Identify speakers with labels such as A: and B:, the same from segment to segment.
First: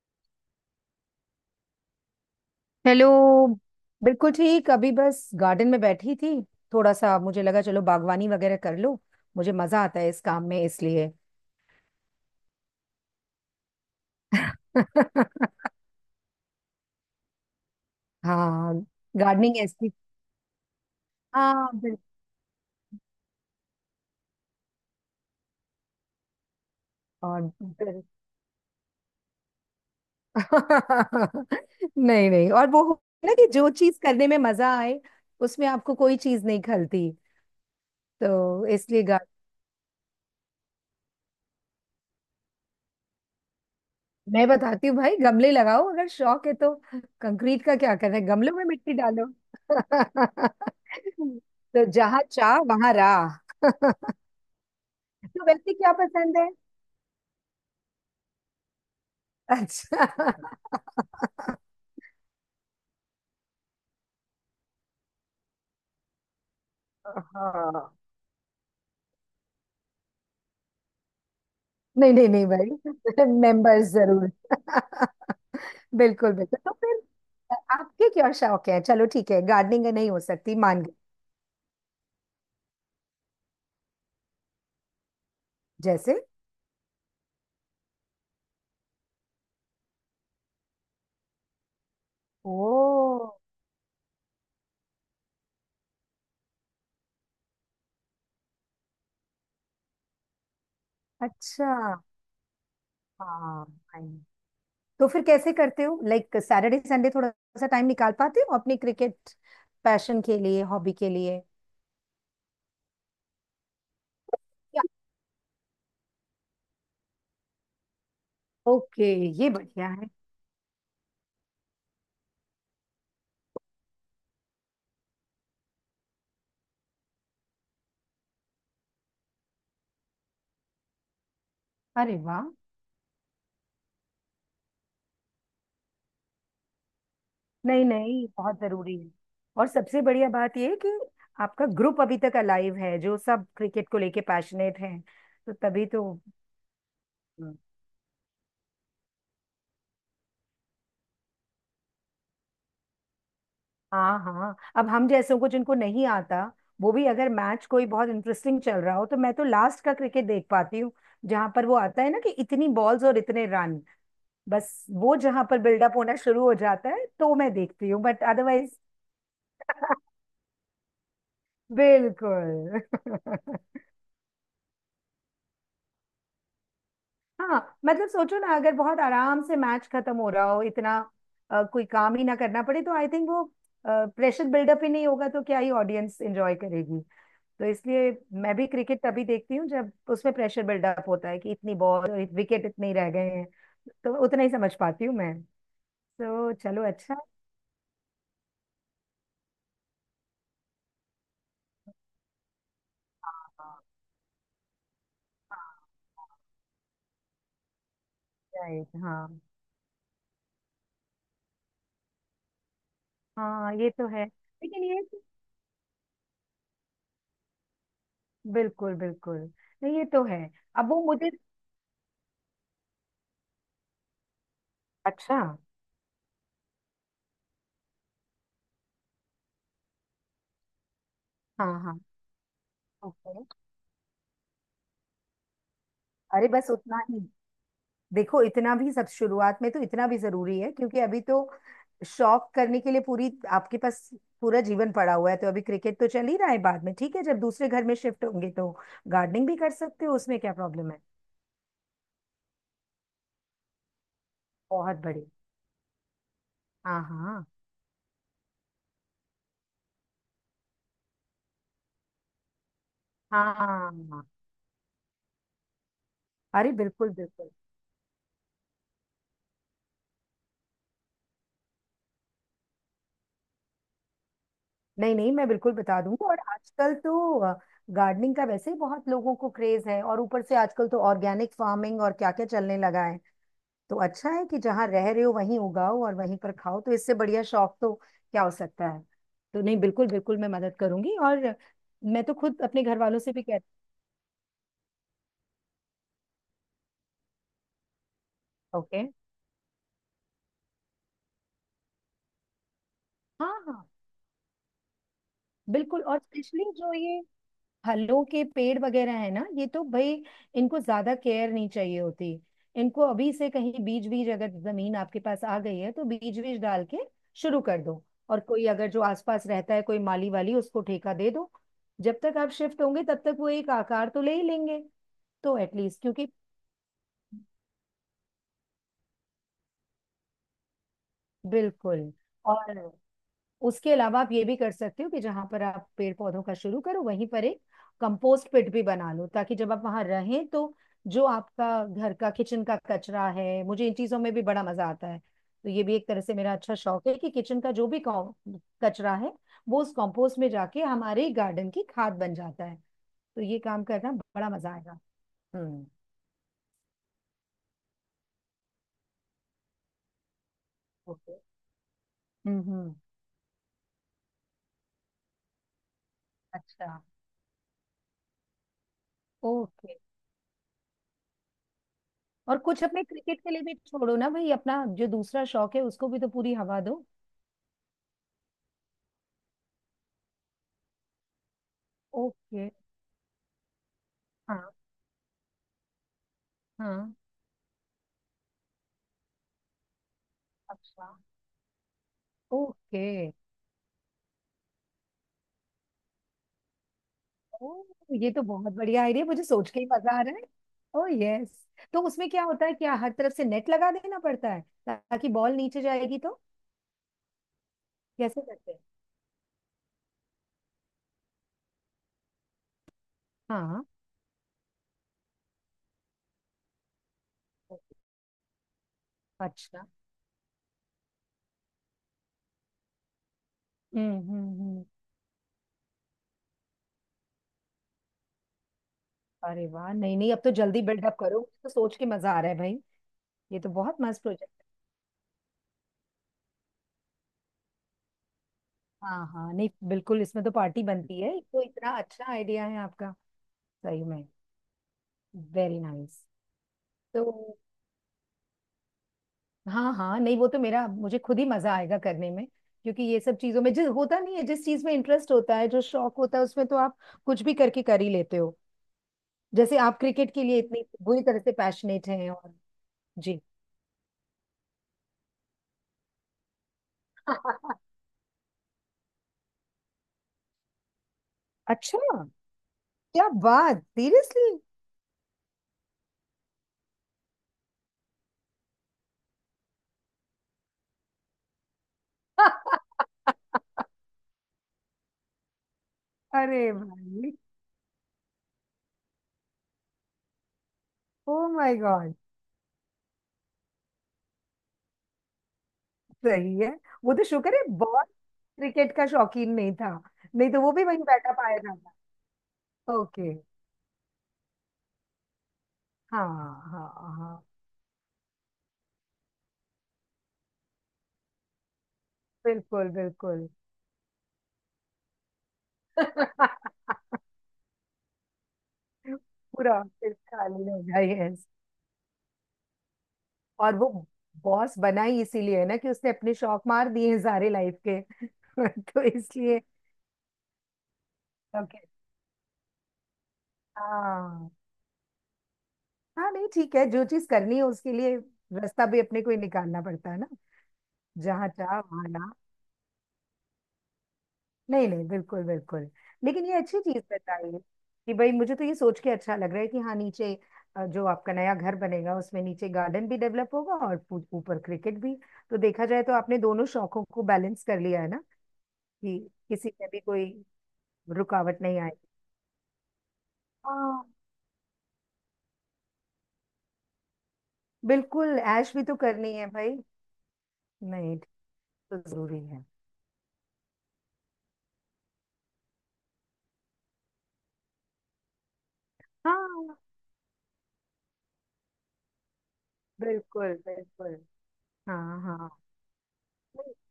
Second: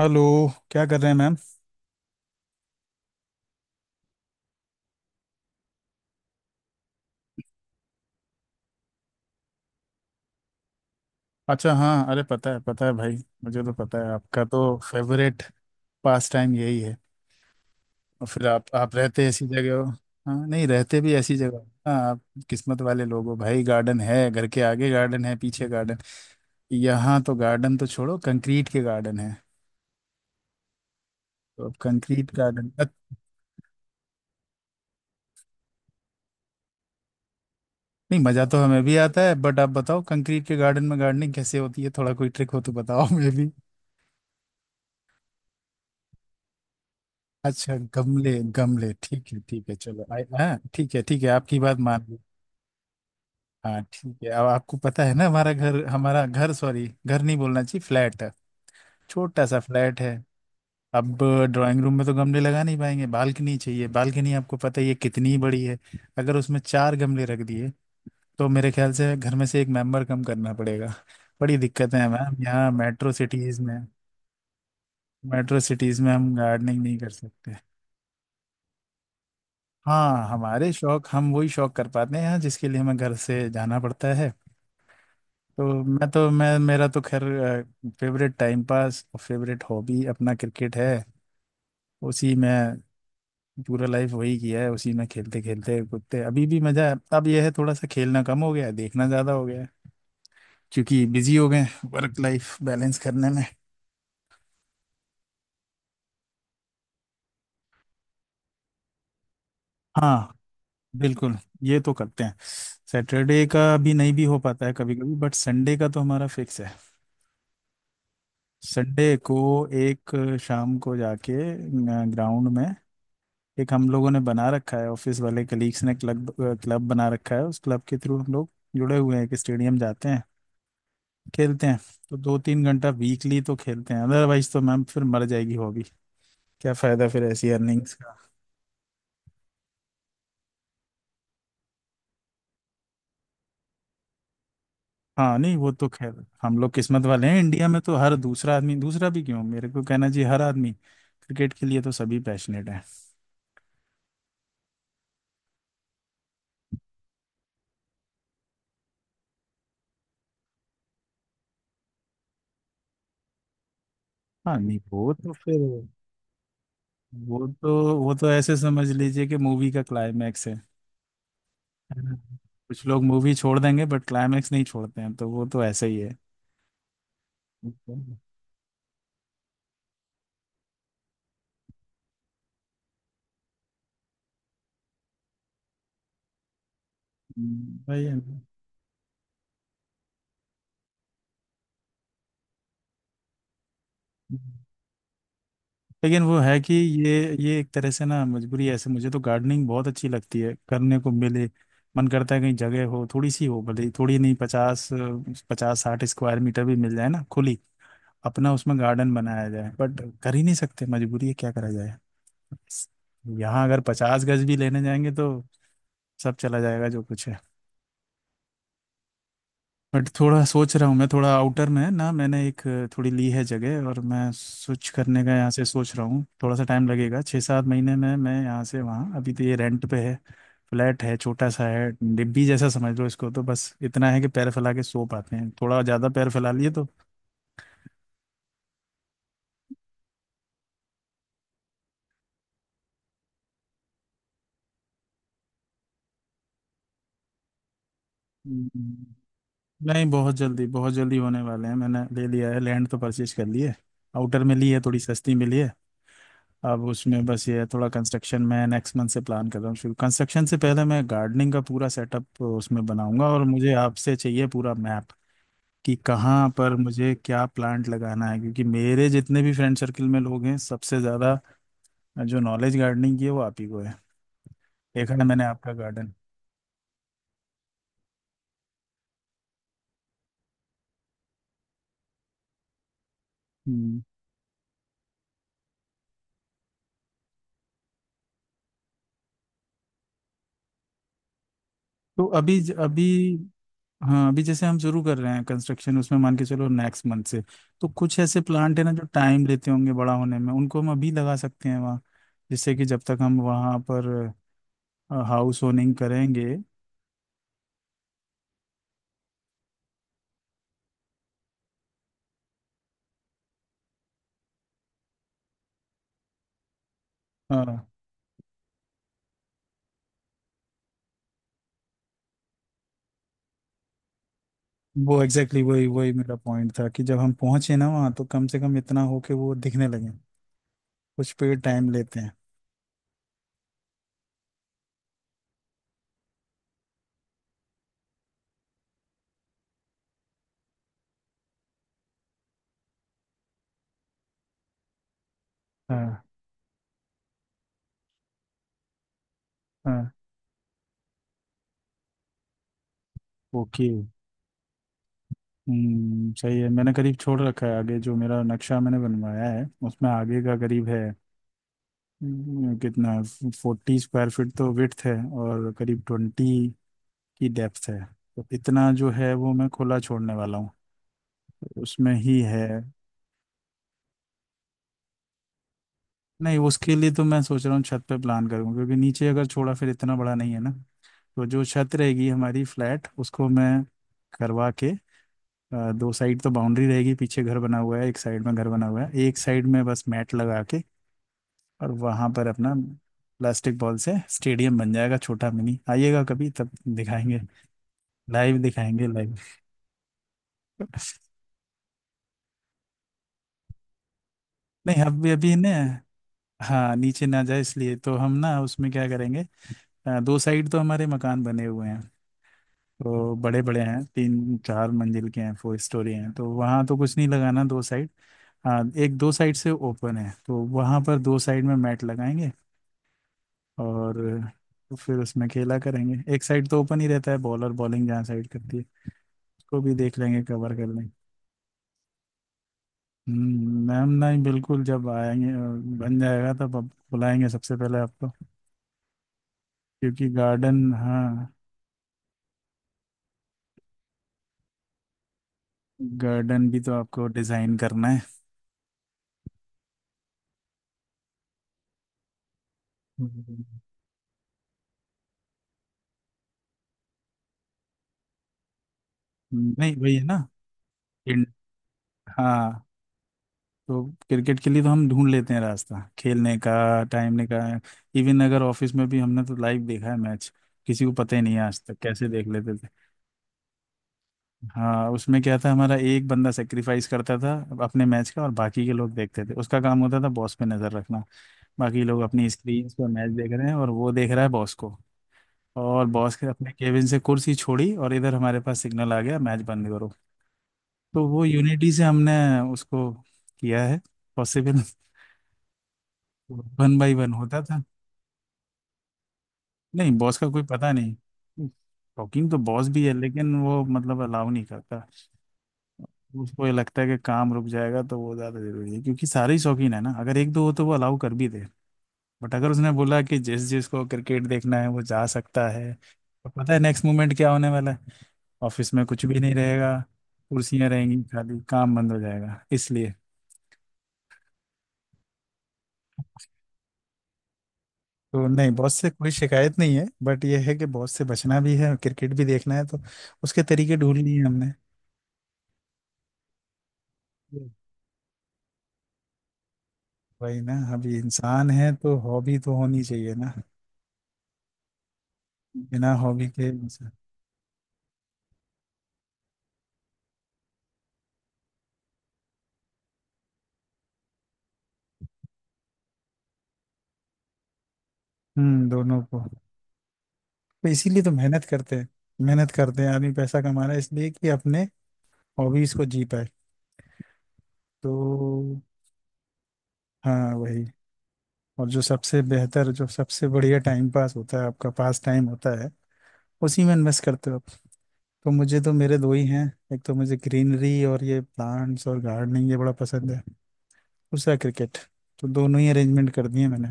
A: Hello. क्या कर रहे हैं मैम?
B: हेलो। बिल्कुल ठीक, अभी बस गार्डन में बैठी थी। थोड़ा सा मुझे लगा चलो बागवानी वगैरह कर लो। मुझे मजा आता है इस काम में इसलिए
A: अच्छा, हाँ। अरे पता है भाई। मुझे तो पता है, आपका तो फेवरेट पास टाइम यही है। और फिर आप
B: हाँ,
A: आप रहते ऐसी
B: गार्डनिंग
A: जगह हो।
B: ऐसी।
A: हाँ, नहीं रहते भी ऐसी जगह हो।
B: हाँ
A: हाँ,
B: बिल्कुल।
A: आप किस्मत वाले लोग हो भाई। गार्डन है, घर के आगे गार्डन है, पीछे गार्डन। यहाँ तो
B: और
A: गार्डन तो छोड़ो, कंक्रीट के गार्डन है। तो अब
B: नहीं
A: कंक्रीट
B: नहीं, और
A: गार्डन।
B: वो होता है ना कि जो चीज करने में मजा आए उसमें आपको कोई चीज नहीं खलती।
A: नहीं, मजा तो
B: तो
A: हमें भी
B: इसलिए
A: आता है, बट आप बताओ कंक्रीट के गार्डन में गार्डनिंग कैसे होती है? थोड़ा कोई ट्रिक हो तो बताओ हमें।
B: मैं बताती हूँ भाई, गमले लगाओ अगर शौक है तो। कंक्रीट का
A: अच्छा,
B: क्या करना है,
A: गमले।
B: गमलों में
A: गमले
B: मिट्टी
A: ठीक
B: डालो।
A: है, ठीक है, चलो आई। हाँ ठीक है, ठीक है, आपकी बात
B: तो
A: मान ली।
B: जहाँ चाह वहां राह।
A: हाँ ठीक है। अब आपको पता है ना,
B: तो
A: हमारा
B: वैसे
A: घर,
B: क्या
A: हमारा
B: पसंद है।
A: घर, सॉरी, घर नहीं बोलना चाहिए, फ्लैट है। छोटा सा फ्लैट
B: अच्छा
A: है। अब ड्राइंग रूम में तो गमले लगा नहीं पाएंगे, बालकनी चाहिए। बालकनी आपको पता ही है कितनी बड़ी है। अगर उसमें चार गमले रख दिए
B: हाँ,
A: तो मेरे ख्याल से घर में से एक मेंबर कम करना पड़ेगा। बड़ी दिक्कत है
B: नहीं नहीं
A: मैम,
B: नहीं
A: यहाँ मेट्रो
B: भाई
A: सिटीज में,
B: मेंबर्स जरूर
A: मेट्रो सिटीज में
B: बिल्कुल
A: हम
B: बिल्कुल। तो
A: गार्डनिंग नहीं कर सकते।
B: फिर आपके क्या शौक है। चलो ठीक है, गार्डनिंग नहीं हो
A: हाँ,
B: सकती,
A: हमारे
B: मान गए।
A: शौक, हम वही शौक कर पाते हैं जिसके लिए हमें घर से जाना पड़ता है। तो मैं
B: जैसे?
A: तो मैं मेरा तो खैर फेवरेट टाइम पास और फेवरेट हॉबी अपना क्रिकेट है। उसी
B: ओ
A: में पूरा लाइफ वही किया है। उसी में खेलते खेलते कूदते अभी भी मजा है। अब यह है, थोड़ा सा खेलना कम हो गया है, देखना ज्यादा हो गया है। क्योंकि बिजी हो गए
B: अच्छा।
A: वर्क लाइफ बैलेंस करने में।
B: हाँ, तो फिर कैसे करते हो, लाइक सैटरडे संडे थोड़ा सा टाइम निकाल पाते हो अपनी क्रिकेट पैशन
A: हाँ,
B: के लिए, हॉबी के
A: बिल्कुल,
B: लिए?
A: ये तो करते हैं। सैटरडे का भी नहीं भी हो पाता है
B: या-
A: कभी कभी, बट संडे का तो हमारा फिक्स है।
B: ओके,
A: संडे को
B: ये बढ़िया है।
A: एक शाम को जाके ग्राउंड में, एक हम लोगों ने बना रखा है, ऑफिस वाले कलीग्स ने क्लब, क्लब बना रखा है, उस क्लब के थ्रू हम लोग जुड़े हुए हैं कि स्टेडियम जाते हैं, खेलते हैं। तो
B: अरे
A: दो
B: वाह,
A: तीन घंटा वीकली तो खेलते हैं, अदरवाइज तो मैम फिर मर जाएगी हॉबी। क्या फायदा फिर ऐसी
B: नहीं
A: अर्निंग्स का?
B: नहीं बहुत जरूरी है। और सबसे बढ़िया बात ये है कि आपका ग्रुप अभी तक अलाइव है, जो सब क्रिकेट को लेके पैशनेट हैं,
A: हाँ
B: तो
A: नहीं, वो
B: तभी
A: तो
B: तो।
A: खैर हम लोग किस्मत वाले हैं।
B: हम्म।
A: इंडिया में तो हर दूसरा आदमी, दूसरा भी क्यों, मेरे को कहना चाहिए हर आदमी, क्रिकेट के लिए तो सभी पैशनेट हैं।
B: हाँ हाँ, अब हम जैसों को जिनको नहीं आता, वो भी अगर मैच कोई बहुत इंटरेस्टिंग चल रहा हो तो मैं तो लास्ट का क्रिकेट देख पाती हूँ। जहां पर वो आता है ना कि इतनी बॉल्स और इतने रन,
A: हाँ नहीं,
B: बस
A: वो
B: वो
A: तो
B: जहां पर
A: फिर
B: बिल्डअप होना शुरू हो जाता है तो
A: वो
B: मैं देखती
A: तो
B: हूँ,
A: वो
B: बट
A: तो ऐसे
B: अदरवाइज।
A: समझ लीजिए कि मूवी का क्लाइमैक्स है। हाँ।
B: बिल्कुल
A: कुछ लोग मूवी छोड़ देंगे बट क्लाइमैक्स नहीं छोड़ते हैं, तो वो तो ऐसा ही है।
B: हाँ मतलब
A: हम्म,
B: सोचो ना, अगर बहुत आराम से मैच खत्म हो रहा हो, इतना कोई काम ही ना करना पड़े, तो आई थिंक वो प्रेशर बिल्डअप ही नहीं होगा, तो क्या ही ऑडियंस एंजॉय करेगी। तो
A: वही
B: इसलिए
A: है ना।
B: मैं भी क्रिकेट तभी देखती हूँ जब उसमें प्रेशर बिल्डअप होता है कि इतनी बॉल और विकेट इतने ही रह गए हैं। तो उतना ही समझ पाती हूँ मैं।
A: लेकिन वो
B: तो
A: है कि
B: चलो
A: ये
B: अच्छा।
A: ये एक तरह से ना मजबूरी है। ऐसे मुझे तो गार्डनिंग बहुत अच्छी लगती है, करने को मिले। मन करता है कहीं जगह हो, थोड़ी सी हो, भले ही थोड़ी नहीं, पचास 50-60 स्क्वायर मीटर भी मिल जाए ना खुली, अपना उसमें
B: राइट, हाँ right,
A: गार्डन
B: हाँ।
A: बनाया जाए। बट कर ही नहीं सकते, मजबूरी है, क्या करा जाए। यहाँ
B: हाँ
A: अगर
B: ये तो
A: पचास
B: है,
A: गज भी लेने
B: लेकिन ये।
A: जाएंगे तो सब चला जाएगा जो कुछ है।
B: बिल्कुल बिल्कुल, नहीं ये
A: बट
B: तो है।
A: थोड़ा सोच रहा
B: अब
A: हूँ
B: वो
A: मैं, थोड़ा
B: मुझे।
A: आउटर में है ना, मैंने एक थोड़ी ली है जगह, और मैं स्विच करने का
B: अच्छा।
A: यहाँ से सोच रहा हूँ। थोड़ा सा टाइम लगेगा, 6-7 महीने में मैं यहाँ से वहाँ। अभी तो ये रेंट पे है। फ्लैट है, छोटा सा
B: हाँ
A: है,
B: हाँ।
A: डिब्बी जैसा समझ लो इसको।
B: ओके,
A: तो बस इतना है कि पैर फैला के सो पाते हैं, थोड़ा ज़्यादा पैर
B: अरे
A: फैला लिए
B: बस
A: तो।
B: उतना ही। देखो इतना भी, सब शुरुआत में तो इतना भी जरूरी है, क्योंकि अभी तो शौक करने के लिए पूरी आपके पास, पूरा जीवन पड़ा हुआ है। तो अभी क्रिकेट तो चल ही रहा है, बाद में ठीक है, जब दूसरे घर में शिफ्ट होंगे तो
A: हम्म,
B: गार्डनिंग भी कर
A: नहीं,
B: सकते हो,
A: बहुत
B: उसमें क्या
A: जल्दी
B: प्रॉब्लम
A: बहुत
B: है।
A: जल्दी होने वाले हैं। मैंने ले लिया है, लैंड तो परचेज कर ली है। आउटर में ली है,
B: बहुत
A: थोड़ी
B: बड़ी।
A: सस्ती मिली है। अब
B: हाँ
A: उसमें
B: हाँ।
A: बस ये है, थोड़ा कंस्ट्रक्शन मैं नेक्स्ट मंथ से प्लान कर रहा हूँ शुरू। कंस्ट्रक्शन से पहले मैं गार्डनिंग का पूरा सेटअप उसमें बनाऊंगा, और
B: हाँ
A: मुझे आपसे
B: हाँ।
A: चाहिए पूरा मैप, कि कहाँ
B: अरे
A: पर
B: बिल्कुल
A: मुझे क्या
B: बिल्कुल।
A: प्लांट लगाना है, क्योंकि मेरे जितने भी फ्रेंड सर्कल में लोग हैं, सबसे ज़्यादा जो नॉलेज गार्डनिंग की है वो आप ही को है। देखा
B: नहीं
A: है
B: नहीं
A: मैंने
B: मैं
A: आपका
B: बिल्कुल बता
A: गार्डन।
B: दूंगी। और आजकल तो गार्डनिंग का वैसे ही बहुत लोगों को क्रेज है, और ऊपर से आजकल तो ऑर्गेनिक फार्मिंग और क्या क्या चलने लगा है। तो
A: हम्म,
B: अच्छा है कि जहाँ रह रहे हो वहीं उगाओ और वहीं पर खाओ, तो इससे बढ़िया शौक तो क्या हो सकता है। तो नहीं, बिल्कुल बिल्कुल मैं मदद करूंगी। और मैं
A: तो
B: तो
A: अभी
B: खुद अपने घर
A: अभी,
B: वालों से भी कहती।
A: हाँ, अभी जैसे हम शुरू कर रहे हैं कंस्ट्रक्शन, उसमें मान के चलो नेक्स्ट मंथ से। तो कुछ ऐसे प्लांट है ना
B: ओके।
A: जो टाइम लेते होंगे बड़ा होने में, उनको हम अभी लगा सकते हैं वहाँ, जिससे कि जब तक हम
B: हाँ
A: वहाँ
B: हाँ,
A: पर हाउस होनिंग
B: बिल्कुल। और
A: करेंगे।
B: स्पेशली जो ये फलों के पेड़ वगैरह है ना, ये तो भाई, इनको ज्यादा केयर नहीं चाहिए होती। इनको अभी से, कहीं बीज बीज अगर जमीन आपके पास आ गई है तो बीज बीज डाल के शुरू
A: हाँ,
B: कर दो। और कोई अगर जो आसपास रहता है, कोई माली वाली, उसको ठेका दे दो। जब तक आप शिफ्ट होंगे तब तक वो एक आकार तो ले ही लेंगे।
A: वो
B: तो
A: एग्जैक्टली exactly वही
B: एटलीस्ट,
A: वही
B: क्योंकि
A: मेरा पॉइंट था कि जब हम पहुंचे ना वहाँ, तो कम से कम इतना हो कि वो दिखने लगे। कुछ पेड़ टाइम
B: बिल्कुल।
A: लेते हैं।
B: और उसके अलावा आप ये भी कर सकते हो कि जहां पर आप पेड़ पौधों का शुरू करो, वहीं पर एक कंपोस्ट पिट भी बना लो, ताकि जब आप वहां रहें तो जो आपका घर का किचन का कचरा है, मुझे इन चीजों में भी बड़ा मजा आता है। तो ये भी एक तरह
A: हाँ
B: से मेरा अच्छा शौक है कि किचन का जो भी कचरा है वो उस
A: हाँ,
B: कंपोस्ट में जाके हमारे गार्डन की खाद बन जाता है। तो ये काम
A: ओके।
B: करना बड़ा मजा आएगा। हम्म।
A: हम्म, सही है। मैंने करीब छोड़ रखा है आगे, जो मेरा नक्शा मैंने बनवाया है उसमें आगे का करीब है।
B: ओके। हम्म।
A: कितना, 40 स्क्वायर फीट तो विड्थ है, और करीब 20
B: अच्छा।
A: की डेप्थ है। तो इतना जो है वो मैं
B: ओके।
A: खुला छोड़ने वाला हूँ, उसमें ही
B: और
A: है।
B: कुछ अपने क्रिकेट के लिए भी छोड़ो ना भाई, अपना जो दूसरा शौक है उसको भी तो पूरी
A: नहीं,
B: हवा
A: उसके
B: दो।
A: लिए तो मैं सोच रहा हूँ छत पे प्लान करूँ, क्योंकि नीचे अगर छोड़ा फिर इतना बड़ा नहीं है ना। तो जो छत रहेगी हमारी
B: ओके।
A: फ्लैट, उसको मैं करवा
B: हाँ।
A: के, दो साइड तो बाउंड्री रहेगी,
B: हाँ,
A: पीछे घर बना हुआ है, एक साइड में घर बना हुआ है, एक साइड में बस मैट लगा के।
B: अच्छा।
A: और वहां पर अपना
B: ओके।
A: प्लास्टिक बॉल से स्टेडियम बन जाएगा, छोटा मिनी। आइएगा कभी, तब दिखाएंगे।
B: ओ, ये तो
A: लाइव
B: बहुत बढ़िया
A: दिखाएंगे
B: आइडिया,
A: लाइव।
B: मुझे सोच के ही मजा आ रहा है। ओ यस। तो उसमें क्या होता है, क्या हर तरफ से नेट लगा देना पड़ता है
A: नहीं
B: ताकि
A: अभी,
B: बॉल
A: अभी ना,
B: नीचे जाएगी तो?
A: हाँ, नीचे ना जाए इसलिए तो हम
B: कैसे
A: ना
B: करते हैं?
A: उसमें क्या करेंगे। दो साइड तो हमारे मकान बने हुए हैं, तो बड़े बड़े
B: हाँ।
A: हैं, 3-4 मंजिल के हैं, 4 स्टोरी हैं, तो वहाँ तो कुछ नहीं लगाना दो साइड। हाँ, एक दो साइड से
B: अच्छा।
A: ओपन है तो वहाँ पर दो साइड में मैट लगाएंगे, और
B: हम्म।
A: फिर उसमें खेला करेंगे। एक साइड तो ओपन ही रहता है, बॉलर बॉलिंग जहाँ साइड करती है,
B: अरे
A: उसको
B: वाह,
A: भी
B: नहीं
A: देख
B: नहीं अब
A: लेंगे,
B: तो
A: कवर
B: जल्दी
A: कर लेंगे।
B: बिल्डअप करो, मुझे तो सोच के मजा आ रहा है भाई। ये तो बहुत
A: मैम,
B: मस्त
A: नहीं
B: प्रोजेक्ट
A: बिल्कुल, जब आएंगे, बन जाएगा तब आप बुलाएंगे सबसे पहले आपको।
B: है। हाँ हाँ, नहीं बिल्कुल,
A: क्योंकि
B: इसमें तो
A: गार्डन,
B: पार्टी बनती है, ये
A: हाँ,
B: तो इतना अच्छा आइडिया है आपका। सही में। Very nice.
A: गार्डन भी तो
B: तो
A: आपको डिजाइन करना है।
B: हाँ हाँ, नहीं वो तो मेरा, मुझे खुद ही मजा आएगा करने में, क्योंकि ये सब चीजों में
A: हम्म।
B: जिस होता नहीं है, जिस चीज में इंटरेस्ट होता है, जो शौक होता है, उसमें तो आप कुछ भी करके कर ही लेते हो। जैसे
A: नहीं
B: आप
A: वही है
B: क्रिकेट के
A: ना।
B: लिए इतनी बुरी तरह
A: इन-
B: से पैशनेट हैं, और
A: हाँ,
B: जी।
A: तो क्रिकेट के लिए तो हम ढूंढ लेते हैं रास्ता खेलने का, टाइम निकाल। इवन अगर ऑफिस में भी हमने तो लाइव देखा है मैच, किसी को पता ही नहीं है आज तक
B: अच्छा,
A: कैसे देख लेते थे।
B: क्या बात, सीरियसली?
A: हाँ, उसमें क्या था, हमारा एक बंदा सेक्रीफाइस करता था अपने मैच का, और बाकी के लोग देखते थे। उसका काम होता था बॉस पे नजर रखना। बाकी लोग अपनी स्क्रीन पर मैच देख रहे हैं, और वो देख रहा है बॉस को। और बॉस के
B: अरे
A: अपने केबिन से
B: भाई।
A: कुर्सी छोड़ी और इधर हमारे पास सिग्नल आ गया, मैच बंद करो। तो वो
B: ओ माय
A: यूनिटी से
B: गॉड।
A: हमने उसको किया है पॉसिबल।
B: सही है।
A: वन
B: वो
A: बाई
B: तो
A: वन
B: शुक्र
A: होता
B: है
A: था।
B: बहुत, क्रिकेट का शौकीन नहीं था।
A: नहीं, बॉस का
B: नहीं तो
A: कोई
B: वो भी
A: पता
B: वहीं बैठा पाया
A: नहीं।
B: जाता।
A: टॉकिंग तो बॉस भी है,
B: ओके।
A: लेकिन वो मतलब अलाउ नहीं करता।
B: हाँ।
A: उसको ये
B: हाँ
A: लगता है कि
B: हाँ।
A: काम रुक जाएगा तो वो ज़्यादा जरूरी है, क्योंकि सारे ही शौकीन है ना, अगर एक दो हो तो वो अलाउ कर भी दे। बट अगर
B: बिल्कुल
A: उसने बोला कि
B: बिल्कुल,
A: जिस जिसको क्रिकेट देखना है वो जा सकता है,
B: पूरा
A: तो पता है नेक्स्ट मोमेंट क्या होने वाला है। ऑफिस में कुछ भी नहीं रहेगा,
B: ऑफिस खाली हो
A: कुर्सियां
B: गया।
A: रहेंगी
B: यस।
A: खाली, काम बंद हो जाएगा, इसलिए।
B: और वो बॉस बना ही इसीलिए है ना, कि उसने अपने शौक मार दिए हैं सारे लाइफ के
A: तो नहीं, बॉस
B: तो
A: से कोई
B: इसलिए।
A: शिकायत नहीं है, बट ये है कि बॉस से बचना भी
B: ओके।
A: है, क्रिकेट भी देखना है, तो उसके तरीके ढूंढ लिए
B: हाँ
A: हमने।
B: हाँ, नहीं ठीक है, जो चीज करनी है
A: हम्म।
B: उसके लिए रास्ता भी अपने को ही निकालना पड़ता है ना।
A: वही ना, अभी
B: जहाँ
A: इंसान
B: चाह
A: है तो
B: वहाँ।
A: हॉबी तो होनी चाहिए ना।
B: नहीं नहीं, बिल्कुल बिल्कुल।
A: बिना
B: लेकिन
A: हॉबी
B: ये
A: के
B: अच्छी चीज बताई कि भाई, मुझे तो ये सोच के अच्छा लग रहा है कि हाँ, नीचे जो आपका नया घर बनेगा उसमें नीचे गार्डन भी डेवलप होगा और ऊपर क्रिकेट भी। तो देखा जाए तो आपने दोनों शौकों को बैलेंस कर लिया है ना कि
A: दोनों को।
B: किसी में भी कोई
A: तो इसीलिए तो
B: रुकावट
A: मेहनत
B: नहीं
A: करते
B: आएगी।
A: हैं, मेहनत करते हैं। आदमी पैसा कमा रहा है
B: हाँ।
A: इसलिए कि अपने हॉबीज को जी पाए।
B: बिल्कुल, ऐश
A: तो
B: भी तो करनी है भाई।
A: हाँ, वही।
B: नहीं
A: और
B: तो
A: जो
B: जरूरी
A: सबसे
B: है।
A: बेहतर, जो सबसे बढ़िया टाइम पास होता है, आपका पास टाइम होता है, उसी में इन्वेस्ट करते हो आप। तो मुझे तो, मेरे दो ही हैं।
B: हाँ
A: एक तो मुझे ग्रीनरी और ये प्लांट्स और गार्डनिंग ये बड़ा पसंद है,
B: बिल्कुल बिल्कुल।
A: दूसरा क्रिकेट।
B: हाँ
A: तो
B: हाँ।
A: दोनों ही अरेंजमेंट कर दिए मैंने।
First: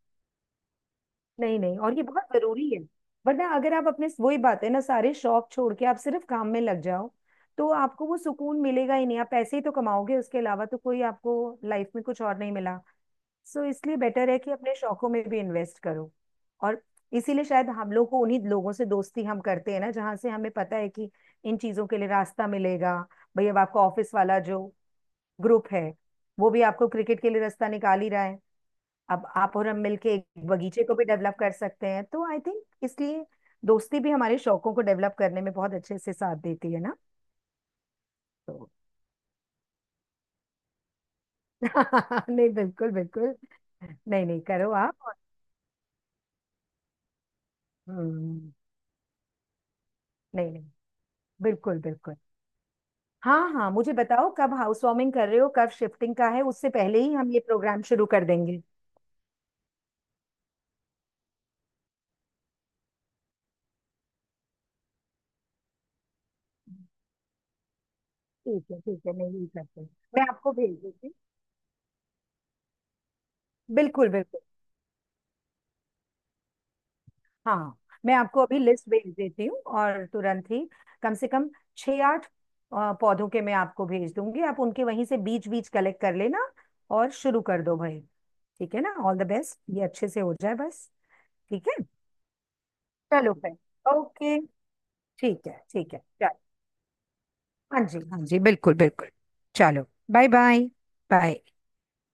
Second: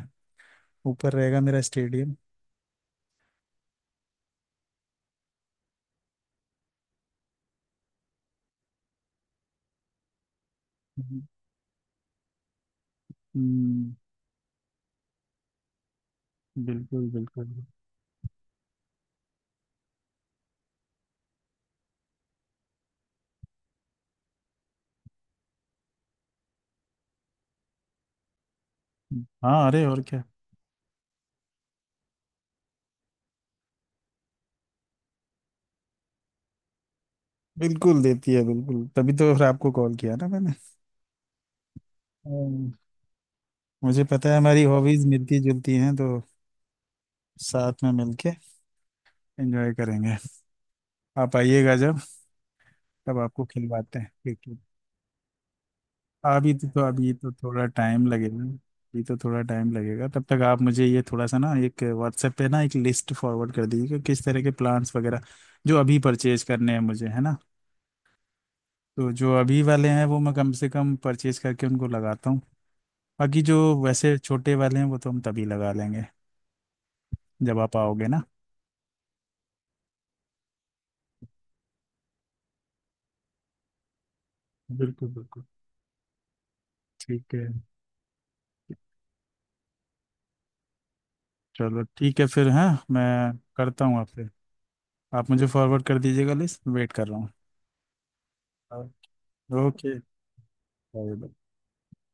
A: ऊपर रहेगा
B: नहीं
A: मेरा
B: नहीं, और ये
A: स्टेडियम।
B: बहुत जरूरी है। वरना अगर आप अपने, वही बात है ना, सारे शौक छोड़ के आप सिर्फ काम में लग जाओ, तो आपको वो सुकून मिलेगा ही नहीं। आप पैसे ही तो कमाओगे, उसके अलावा तो कोई आपको लाइफ में कुछ और नहीं मिला। सो
A: हम्म,
B: इसलिए बेटर है कि अपने शौकों में भी इन्वेस्ट करो। और
A: बिल्कुल
B: इसीलिए
A: बिल्कुल।
B: शायद हम लोग को उन्हीं लोगों से दोस्ती हम करते हैं ना जहाँ से हमें पता है कि इन चीजों के लिए रास्ता मिलेगा। भाई अब आपका ऑफिस वाला जो ग्रुप है, वो भी आपको क्रिकेट के लिए रास्ता निकाल ही रहा है। अब आप
A: हाँ
B: और हम
A: अरे और
B: मिलके
A: क्या,
B: एक बगीचे को भी डेवलप कर सकते हैं, तो आई थिंक इसलिए दोस्ती भी हमारे शौकों को डेवलप करने में बहुत अच्छे से साथ देती है ना।
A: बिल्कुल देती है
B: तो
A: बिल्कुल, तभी तो फिर आपको कॉल किया ना मैंने।
B: नहीं
A: हम्म,
B: बिल्कुल बिल्कुल।
A: मुझे
B: नहीं
A: पता है
B: नहीं
A: हमारी
B: करो आप
A: हॉबीज मिलती जुलती हैं, तो साथ में मिलके
B: हम्म।
A: एंजॉय करेंगे।
B: नहीं नहीं,
A: आप आइएगा
B: बिल्कुल
A: जब,
B: बिल्कुल।
A: तब आपको
B: हाँ हाँ, मुझे
A: खिलवाते हैं
B: बताओ कब
A: क्रिकेट।
B: हाउस वार्मिंग कर रहे हो, कब शिफ्टिंग का है,
A: अभी तो
B: उससे
A: तो
B: पहले
A: अभी
B: ही
A: तो
B: हम ये
A: थोड़ा
B: प्रोग्राम
A: टाइम
B: शुरू कर
A: लगेगा,
B: देंगे।
A: अभी तो थोड़ा टाइम लगेगा। तब तक आप मुझे ये थोड़ा सा ना, एक व्हाट्सएप पे ना, एक लिस्ट फॉरवर्ड कर दीजिए कि किस तरह के प्लान्स वगैरह, जो अभी परचेज करने हैं मुझे, है ना।
B: ठीक है ठीक
A: तो
B: है, नहीं
A: जो
B: यही
A: अभी
B: करते
A: वाले
B: हैं,
A: हैं, वो
B: मैं
A: मैं कम
B: आपको
A: से
B: भेज
A: कम
B: देती हूँ।
A: परचेज करके उनको लगाता हूँ, बाकी जो
B: बिल्कुल
A: वैसे
B: बिल्कुल।
A: छोटे वाले हैं वो तो हम तभी लगा लेंगे, जब आप
B: हाँ,
A: आओगे
B: मैं
A: ना।
B: आपको अभी लिस्ट भेज देती हूँ और तुरंत ही कम से कम 6 8 पौधों के मैं आपको भेज दूंगी, आप उनके वहीं
A: बिल्कुल
B: से
A: बिल्कुल,
B: बीज बीज कलेक्ट कर लेना और
A: ठीक
B: शुरू
A: है।
B: कर दो भाई। ठीक है ना, ऑल द बेस्ट, ये अच्छे से हो जाए बस। ठीक
A: चलो
B: है,
A: ठीक है फिर। हाँ मैं
B: चलो भाई।
A: करता हूँ आपसे।
B: ओके।
A: आप मुझे फॉरवर्ड
B: ठीक
A: कर
B: है
A: दीजिएगा
B: चलो।
A: लिस्ट, वेट कर रहा
B: हाँ जी हाँ जी, बिल्कुल बिल्कुल।
A: हूँ।
B: चलो,
A: okay,
B: bye bye.
A: Bye.
B: Bye.